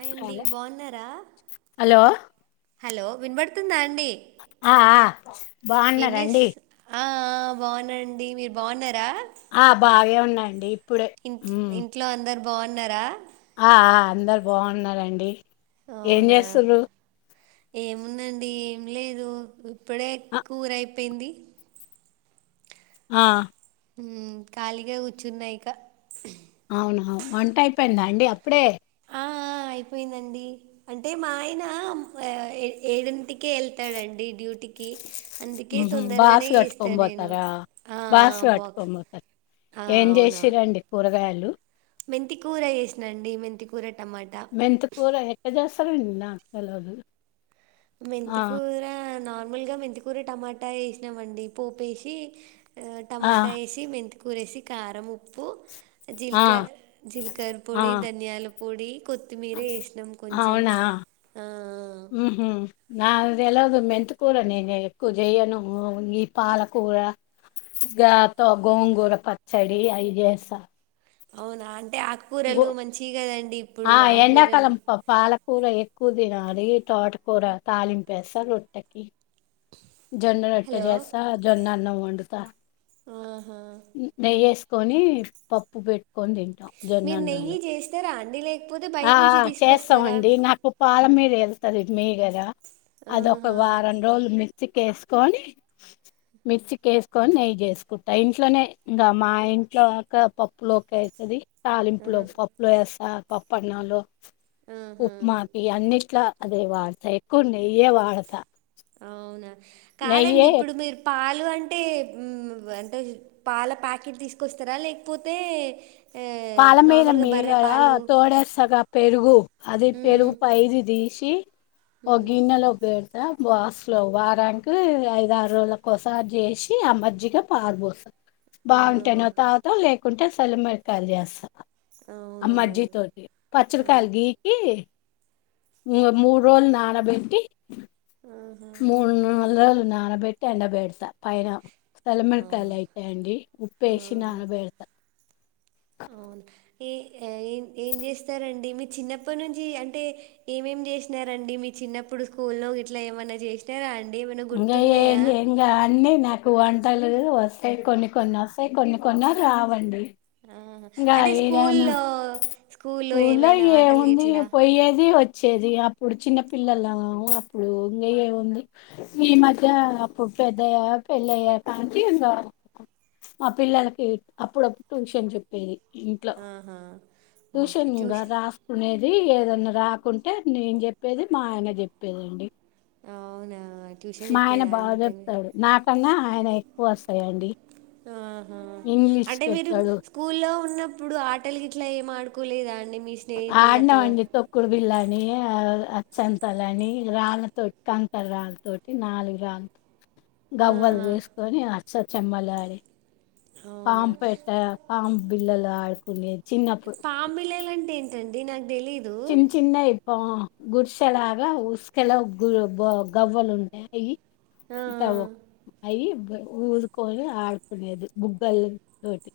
అయండి hello బాగున్నారా hello hello విన్పడుతుందా ఆ ఆ ఏం చే బాగున్నారండి ఆ బాగునండి మీరు బాగున్నారా ఆ బాగాే ఉన్నాయండి ఇంట్ ఇంట్లో అందరు బాగున్నారా బాగున్నారంండి ఏం అవునా చేస్తారు ఏముందండి ఏం లేదు ఇప్పుడే అ కూర అయిపోయింది ఆ ఖాళీగా కూర్చున్నాయిక అవునా వంట అయిపోయిందా అండి అప్పుడే ఆ అయిపోయిందండి అంటే మా ఆయన ఏడింటికే వెళ్తాడుడి డ్యూటీ క ఉ బాస్వి అట్కొ పోతారా ఆ బాస్వి అట్కొ బాక్స్ పోతార ఏం చేసిరండి కూరగాయలు మెంతికూర వేసినాండి మెంతికూర మెంతుకూర ఎట్ట చేస్తరండి నాకు తెల్వదు మెంతికూర నార్మల్గా మెంతికూర టమాటా వేసినమండి పోపేసి ఆ టమాటా వేసి మెంతికూర వేసి కారం ఉప్పు ఆ జీలక జీలకర ఆ పొడి ధనియాల పొడి కొత్తిమీర వేసినాం కొంచెం అవునా ఉహు నాకు తెల్వదు మెంతుకూర నేను ఎక్కువ చెయ్యను ఈ పాలకూర గా తో గోంగూర పచ్చడి అయి చేస్తా అవునా అంటే గో ఆకుకూరలు మంచియి కదండి ఇప్పుడు ఆకుకూరలు కూర ఎక్కువ తినాలి తోటకోర తాలింపేస్తా రొట్టెకి జొన్న రోట్ట హలో చేస్తా జొన్నాన్నం వండుత ఆ నెయ్యేసుకొని పప్పు పెట్టుకొని తింటాం మీరు నెయ్యి జోన్నన్నంలో చేస్తారా అండి లేకపోతే ఆ బయట నుంచి ఆ తీసుకొస్తారా చేస్తామండి నాకు పాల మీద వెళ్తది మీగడ అదొక ఆహా వారం రోజులు మిక్సికేసుకొని మిక్సికి వేసుకొని నెయ్యి చేసుకుంటా ఇంట్లోనే ఇంకా మా ఇంట్లో పప్పులోకి అయితది ఆ తాలింపులో పప్పులో వేస్తా పప్పన్నంలో ఆహా ఉక్మకి అన్నిట్లా అదే వాడత ఎక్కువ నెయ్యే వాడత అవునా కాదండి ఇప్పుడు మీరు పాలు పాలు అంటే అంటే పాల ప్యాకెట్ తీసుకొస్తారా లేకపోతే ఆ, పాలమీద నార్మల్గా బర్రె మీగడ పాలు తోడేస్తగా పెరుగు అది మ్మ్, పెరుగు పైది తీసి ఓ మ్మ్. గిన్నెలో పెడతా త బాక్స్లో వారానికి ఐదు ఆరు రోజుల కోసారి చేసి ఆ మజ్జిగ పారబోస్త ఆహా, బావుంటేనో తాగుతం లేకుంటే చల్ల మిరపకాయలు చేస్తం ఆ అవునా మజ్జిగా తోటి ఆ, పచ్చడికాయలు గీకి మూడు రోజులు నాణబెట్టి ఆహా, మూడు నాలు రో నానబెట్టి ఎండబేడత పైన చల్ల ఆ, మిరపకాయలు అయితే అండి ఉప్పేసి నానబెడ్తా అవునా ఈ ఏం చేస్తారండి మీ చిన్నప్పటి నుంచి అంటే ఏమేం చేసినారండి మీ చి న్నప్పుడు స్కూల్లో గిట్లా ఏమన్న చేసినారా అండి ఏమైనా ఇంకా ఇంకా ఏం గుర్తున్నాయా ఇంగ అన్నీ నాకు కు వంటలు వస్తాయి కొన్ని కొన్ని వస్తాయి కొన్ని కొన్ని రావండి ఇంగా అంటే ఏడాను స్కూల్లో స్కూల్లో ఏమైనా ఆటలు గిట్లా చేది అప్పుడు చిన్న పిల్లలం అప్పుడు ఇంగ ఏముంది ఈ మధ్య అప్పుడు పెద్దగా పెళ్ళి అయ్యక ఆంటీ ఉందా మా పిల్లలకి అప్పుడప్పుడు ట్యూషన్ చెప్పు ఎది ఇంట్లో ఆహా ఓకే ట్యూషన్గా ట్యూషన్ రాసుకునేది ఏ ఏదన్నా రాకుంటే నేను చెప్పేది మా ఆయన చెప్పేదండి అవునా ట్యూషన్ మా ఆయన చెప్పేదా బాగా అండితే మీరు చెప్తాడు. నాకన్నా ఆయన ఎ వస్తయండి ఆహా అంటే మీరు చెప్తాడు స్కూల్లో ఉన్న ఎప్పుడు ఆటలు గిట్లా ఏం ఆడుకోలేదా అండి మీ స్నేహితులతో అడినమండి తొక్కుడు బిల్లా అని ఆ సంతలని రాళ్తోటి కంకర రాళ్ళతోటి నాలుగు రాళ్తో ఆ గవ్వలు తీసుకొని అష్టచెమ్మలు ఆడి పాం అవునా పెట్ట పాం బిల్లలు ఆడుకునేది చిన్నప్పుడు పాంబిల్లలు అంటే ఏంటండి నాకు తెలీదు చిన్న చిన్నవి పా గుడిసెలాగా ఉసుకేలో గు గవ్వలు ఉంటాయి ఇవి ఆ ఇత్తవ అయి ఊదుకొని ఆడుకునేది బుగ్గలు తోటి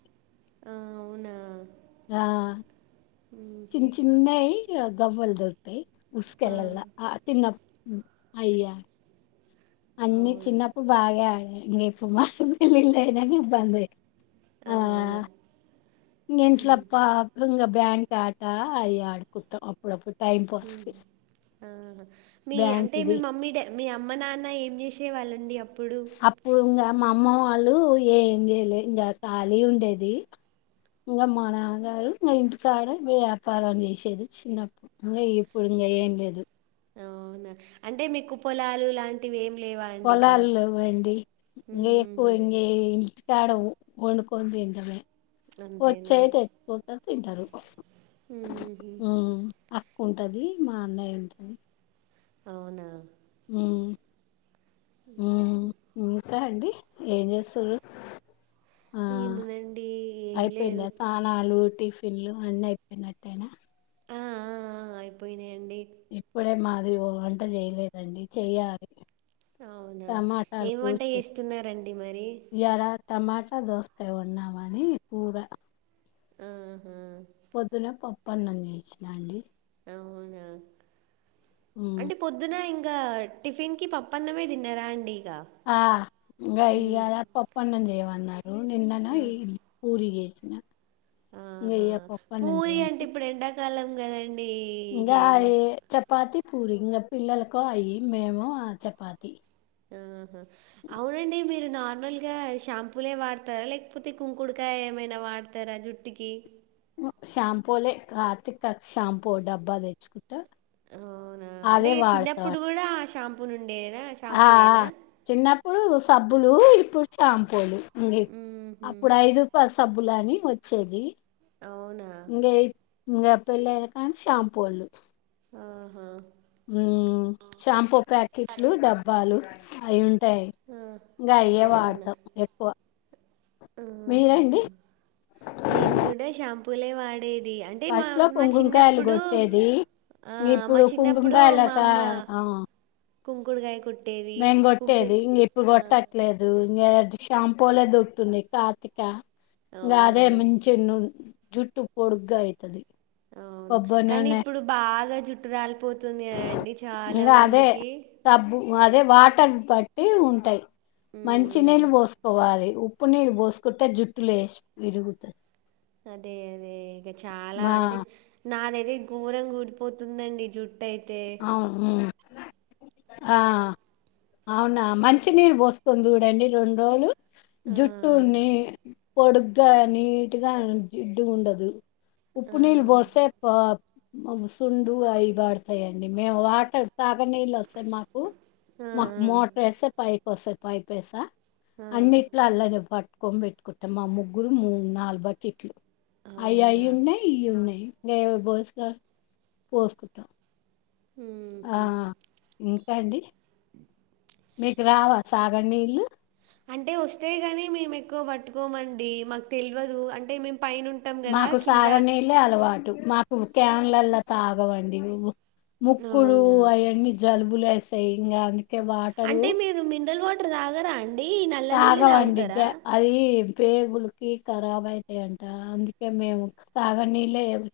ఆ అవునా ఆ చిన్న చిన్నవి గవ్వల్ దొరితాయి. ఉసికలల్ల ఆ తిన్నాం అయ్య అన్నీ అవునా చిన్నప్పుడు బాగే ఆడేది మీకు మస్త్ వుంది నీళ్ళు లేవని బంద్ అయింది. ఆ అవునా ఇంగ ఇంట్ల పా ఇంగ బ్యాం ఆటా అయ్యే ఆడుకుట్టాం టై పా కి ఆా మీ అంటే మీ మమ్మీ మీ అమ్మ నాన్న ఏం చేసే వాళ్ళు అప్పుడు ఇంకా మా అమ్మ వాళ్ళు ఏంలే ఇంకా ఖాళీ ఉండేది ఇగ మా నాన్నగారు మా ఇంటికా గా వ్యాపారం చేసేది చిన్నప్పుడు ఇంకా ఎప్పుడూ ఇగ ఏం లేదు అవునా అంటే మీకు పొలాలు లాంటివి ఏం లేవా అండి ఇక? పొలాలు లేవ్వండి ఇగ ఎక్కువ హుహు. ఇ తేడం వండుకొని తింటమే అంతేనా? వచ్చే తె ఎత్చ్చపోతుంది తింటారు ఉహూ ఉంటది మా అన్నయ్య ఉంటది అవునా మ్ మ్ మ్ ా అండి ఏం చేస్తూర్రు ఆ ఏముందండి ఏం అయిపోయింద లేదు. తానలు టీ ఫిన్లు అన్ని అయిపోయినట్టేనా ఆ ఆ ఆ ఆయిపోయిన ఇప్పుడే మాది ఓ వంట చేయలేదండి చెయ్యాలి అవునా టమాటాలు ఏం వంట కోసి పెట్ చేస్తున్నారండి మరి ఇయాల టమాటా దోస్కాయ్ ఉన్నామని కూర ఉహు అన్నం చేచ్చినా అండి అవునా హ్మ్. అంటే పొద్దున ఇం ఇగ టిఫిన్ కి పప్పన్నమే తిన్నారా అండి ఇక? ఆ ఇంగ హ్మ్. ఈయల పప్పన్నం చేయమన్నారు నిన్నను ఆ! పూరి చే ఆహా ఇగయల పప్పన్నం పూరి అంటే చేయంటే ఇప్పుడు ఎండాకాలం కదండి ఇంగా ఏం య చపాతి పూరి ఇంకా పిల్లలకో అయి మేము ఆ చపాతి ఆహా అవునండి మీరు నార్మల్ గా షాంపూలే వాడతారా లేకపోతే కుంకుడుకాయ ఏమైనా వాడతారా జుట్టుకి షాంపూలే కార్తిక షాంపూ డబ్బా తెచ్చుకు అవునా అంటే వాడతాం చిన్నప్పుడు కూడా ఆ షాంపూ నుం ఆ చిన్నప్పుడు సబ్బులు ఇప్పుడు షాంపూలు అే ఊహు అప్పుడు ఐదుపాల్ సబ్బులని వచ్చేది అవునా ఇగ ఇ పెళ్ళాయినక షాంపూలు ఆహా ఉమ్ షాంపూ ప్యాకెట్లు డబ్బాలు అవి ఉంటా టాయి ఇంకా ఆ అయ్యే వాడతాం ఎక్కువ ఆహ్ మీరండి మేము కూడా షాంపూలే వాడేది అంటే మా ఫస్ట్ లో మా కుంగుంకాయలు చిన్నప్పుడు కొట్టేది ఆ ఇ మా ఇప్పుడు చిన్నప్పుడు కుంకుకాయలాకా ఆ కుంకుడుగాయ కొట్టి మేము కొట్టేది ఇంక ఇప్పుడు కొట్టట్లేదు ఇ షాంపూలే దొరుకుతున్నాయి కార్తిక ఇంగా అదే అవునవును మంచి జుట్టు పొడుగ్గా అయితది ఆ కొబ్బరి కానీ నూనె ఇప్పుడు బాగా జుట్టు రాలిపోతుంది అండి చాలా మందికి అబ్బు అదే వాటర్ బట్టి ఉంటాయి ఉమ్, మంచినీళ్ళు పోసుకోవాలి ఉప్పు నీరు పోసుకుంటే జుట్టులేేష్ విరుగుతది అదే అదే ఇగ చాలా మా అంటే నాదైతే ఘోరంగా ఉడిపోతుందండి జు ట అయితే అవును ఉమ్. ఆ అవునా మంచినీరు పోసుకోని చూడండి రెండు రోజులు ఆ, జుట్టుని పొడుగ్గా నీట్గా జిడ్డు ఉండదు ఆ, ఉప్పునీళ్లు పొసే సుండ్రు అయిబడు తయండి మేము వాటర్ తాగనీళ్ళు వస్తే మాకు ఆ, మాకు మోటర్ వేస్తే పైప్ కోసేపు పైప్ వేస్తా ఆ, అన్నిట్లో అల్లనే పట్టు కొమబెట్టుకుంటాం మా ముగ్గురు మూడు నాలుగు బకెట్లు ఆ, అవి అవి అవునా ఉన్నాయి ఇవి ఉన్నాయి ఇంగ ఏమి బోస్గా పోసుకుంటాం ఆ హుహు. ఇంకా అండి మీకు రావా సాగనీళ్లు అంటే వస్తే గాని మేము ఎక్కువ పట్టుకోమండి మాకు తెల్వదు అంటే మేము పైన ఉంటాం గదా మాకు కింద సాగనీళ్లు అలవాటు మాకు క్యాన్లల్లా తాగమండి నువ్వు ముక్కుడు అవునా అవన్నీ జలుబులు వేస్తాయి ఇంగ అన్ని అంటే మీరు మినరల్ వాటర్ తాగరా అం తగమండి గ్య అది పేగులకి ఖరాబ్ అయితాయంట అందుకే మేము సాగనీళ్ళే అవి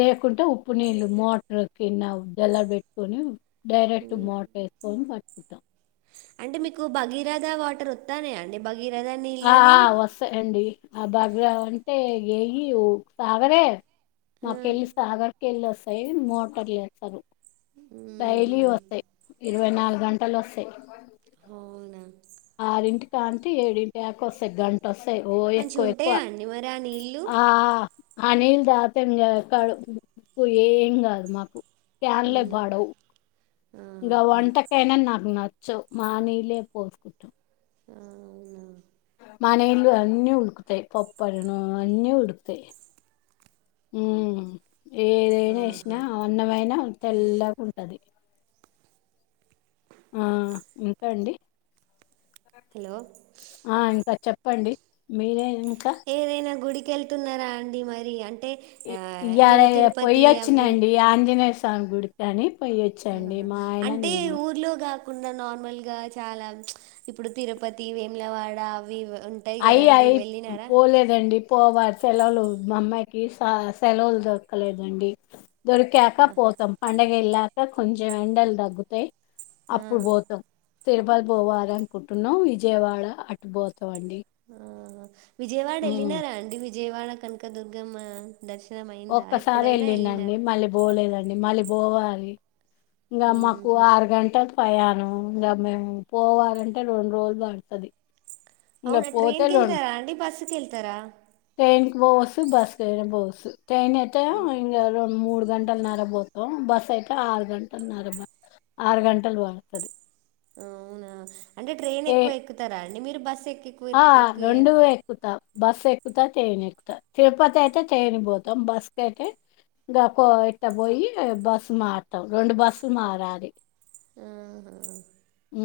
లేకుంటే ఉప్పు నీళ్ళు మోటర్ కింద జలా పెట్టుకొని డైరెక్ట్ మోటర్ వెస్కొని పట్టుకుంటాం అంటే మీకు భగీరథ వాటర్ వాతనాయండి భ ఆ ఆ వస్తాయండి ఆ బగ్రా అంటే ఎయి ఓ సాగరే ఆ! మాకెళ్ళి సాగర్కి వెళ్ళి వస్తాయి మోటార్లు వేస్తరు హుహు. డైలీ వస్తాయి ఇరవై నాలుగు గంటలు వస్తాయి అవునా ఆరింటి కాంటే ఏడింటియకు వస్తాయ్ గం ట వస్తాయ్ ఓ మంచిగా ఎక్కువ ఎక్కువ ఉంటాయా అండి మరి ఆ నీళ్ళు? ఆ ఆ నీళ్లు తాగుతే ఇంగ కడుపు ఏం గాదు మాకు క్యాన్లే హ్మ్. పడవు ఇంకా ఆహా! వంటకైనా నాకు న చ్చవ్ మానీళ్ళే పోసుకుంటాం ఆ అవును మా నీళ్లు అన్నీ ఉడుకుతాయ్ పప్పడను అన్నీ ఉడుకుతాయ్ హ్మ్ ఏదైనా ఆహా! ఎసినా అన్నమైన తెల్లగఉంటది ఆ ఇంకా అండి హలో ఆ ఇంకా చెప్పండి మీరే ఇంకా ఏదైనా గుడికి వెళ్తున్నారా అండి మరి అం ఇ యాడ అవి పొయ్యొచ్చినండి ఆంజనేయ స్వామి గుడికి అని పోయ్యొచ్చండి మా ఆయన నేను కున్న నార్మల్ గా చాలా ఇప్పుడు తిరుపతి వేములవాడ అవి ఉంటాయి అయ్ కదండి అయి వెళ్ళినారా పోలేదండి పోవారు సెలవులు మా అమ్మాయికి సెలవులు దొరకలేదండి దొరికాక ఆ పోతాం పండగ వెళ్ళాక కొంచం ఎండలు తగ్గుతాయి ఆ అప్పుడు పోతాం తిరుపతి పోవాల అనుకుంటున్నాం విజయవాడ అటు పోతాం అండి ఆ విజయవాడ వెళ్ళినారా అండి విజయవాడ కనకదుర్గమ్మ దర్శనం అయిందా ఒక్కసారి ఎప్పుడైనా వెళ్ళినండి వెళ్ళినారు మళ్ళీ పోలేదండి మళ్ళీ పోవాలి ఇంకా మాకు మ్మ్ ఆరు గంటలు పయానం ఇంకా మేము పోవాలంటే రెండు రోజులు పడుతుది అవును ట్రైన్కిెళ్తారా అండి బస్కిెళ్తారా బోసు బాస్కయి బోసు తన్ అతే ఇం రెండు మూడు గంటలు నర పోతాం బస్ అయితే ఆరు గంటలన్నర ఆరు గంటలు పడుతుంది అవునా అంటే ట్రైన్ ఎక్కువ ఎక్కుతారా అండి మీరు బస్సు ఎక్కు ఆ రెండ ఎక్కుతావు బస్సు ఎక్కుతా ట్రన్ ఎక్కుతా తిరుపతి అయితే ట్రైన్ పోతాం బస్ క అయితే ఇంకా కో ఇట్ట పోయి బస్సు మారతాం రెండు బస్సులు మారాలి ఆా ఉ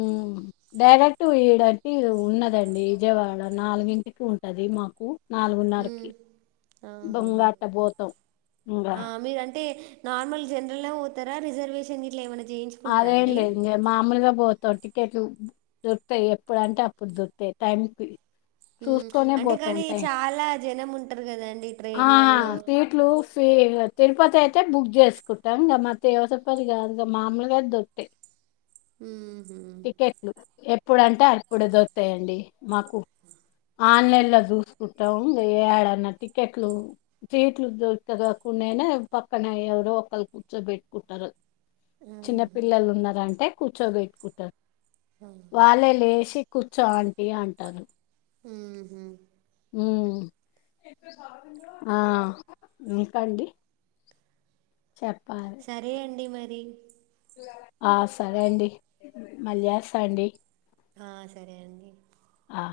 డైరెక్ట్ వడంటి ఉన్నదండి విజయవాడ నాలుగింటికి ఉంటది అరే మాకు ఉమ్ నాలుగున్నరకి ఆహా బంగాట పోతాం ఇంగా ఆ మీరంటే నార్మల్ జనరల్ పోతారా రిజర్వేషన్ ఇట్ ఏమకి అదే లే ఇం మామూలుగా పోతు టికెట్లు దొరుకుతాయి ఎప్పుడు అంటే అప్పుడు దొరుకుతాయి టైంకి ఉమ్ చూసుకనే అంటే పోతూ కానీ ఉంటాయి చాలా జనం ఉంటారు కదండి ఆ ట్రైన్లలో సీట్లు సహత్ తిరుపతి అయితే బుక్ చేసుకుంటాం ఇంక మ తేవసపతి కాదు ఇ మామూలుగా దొట్టి అమ్ ఇప్పుడంటే అప్పుడ దొతాయండి మాకు ఆన్లైన్ లో చూసుకుంటాం ఏడన్నా టికెట్లు సీట్లు దగా ేనే పక్కన ఎవరు ఒకళ్రు కూర్చోబెట్టుకుంటారు ఆహా చిన్నపిిల్లలు ఉన్నారంటే కూర్చోగెట్టుకుంటారు వాళ్ళే లేసి కూర్చో ఆంటీ అంటారు ఆ ఆ ఇంకా అండి చెప్ప సరే అండి మరి ఆ సరే అండి మళ్యాస అండి ఆ సరే అండి ఆ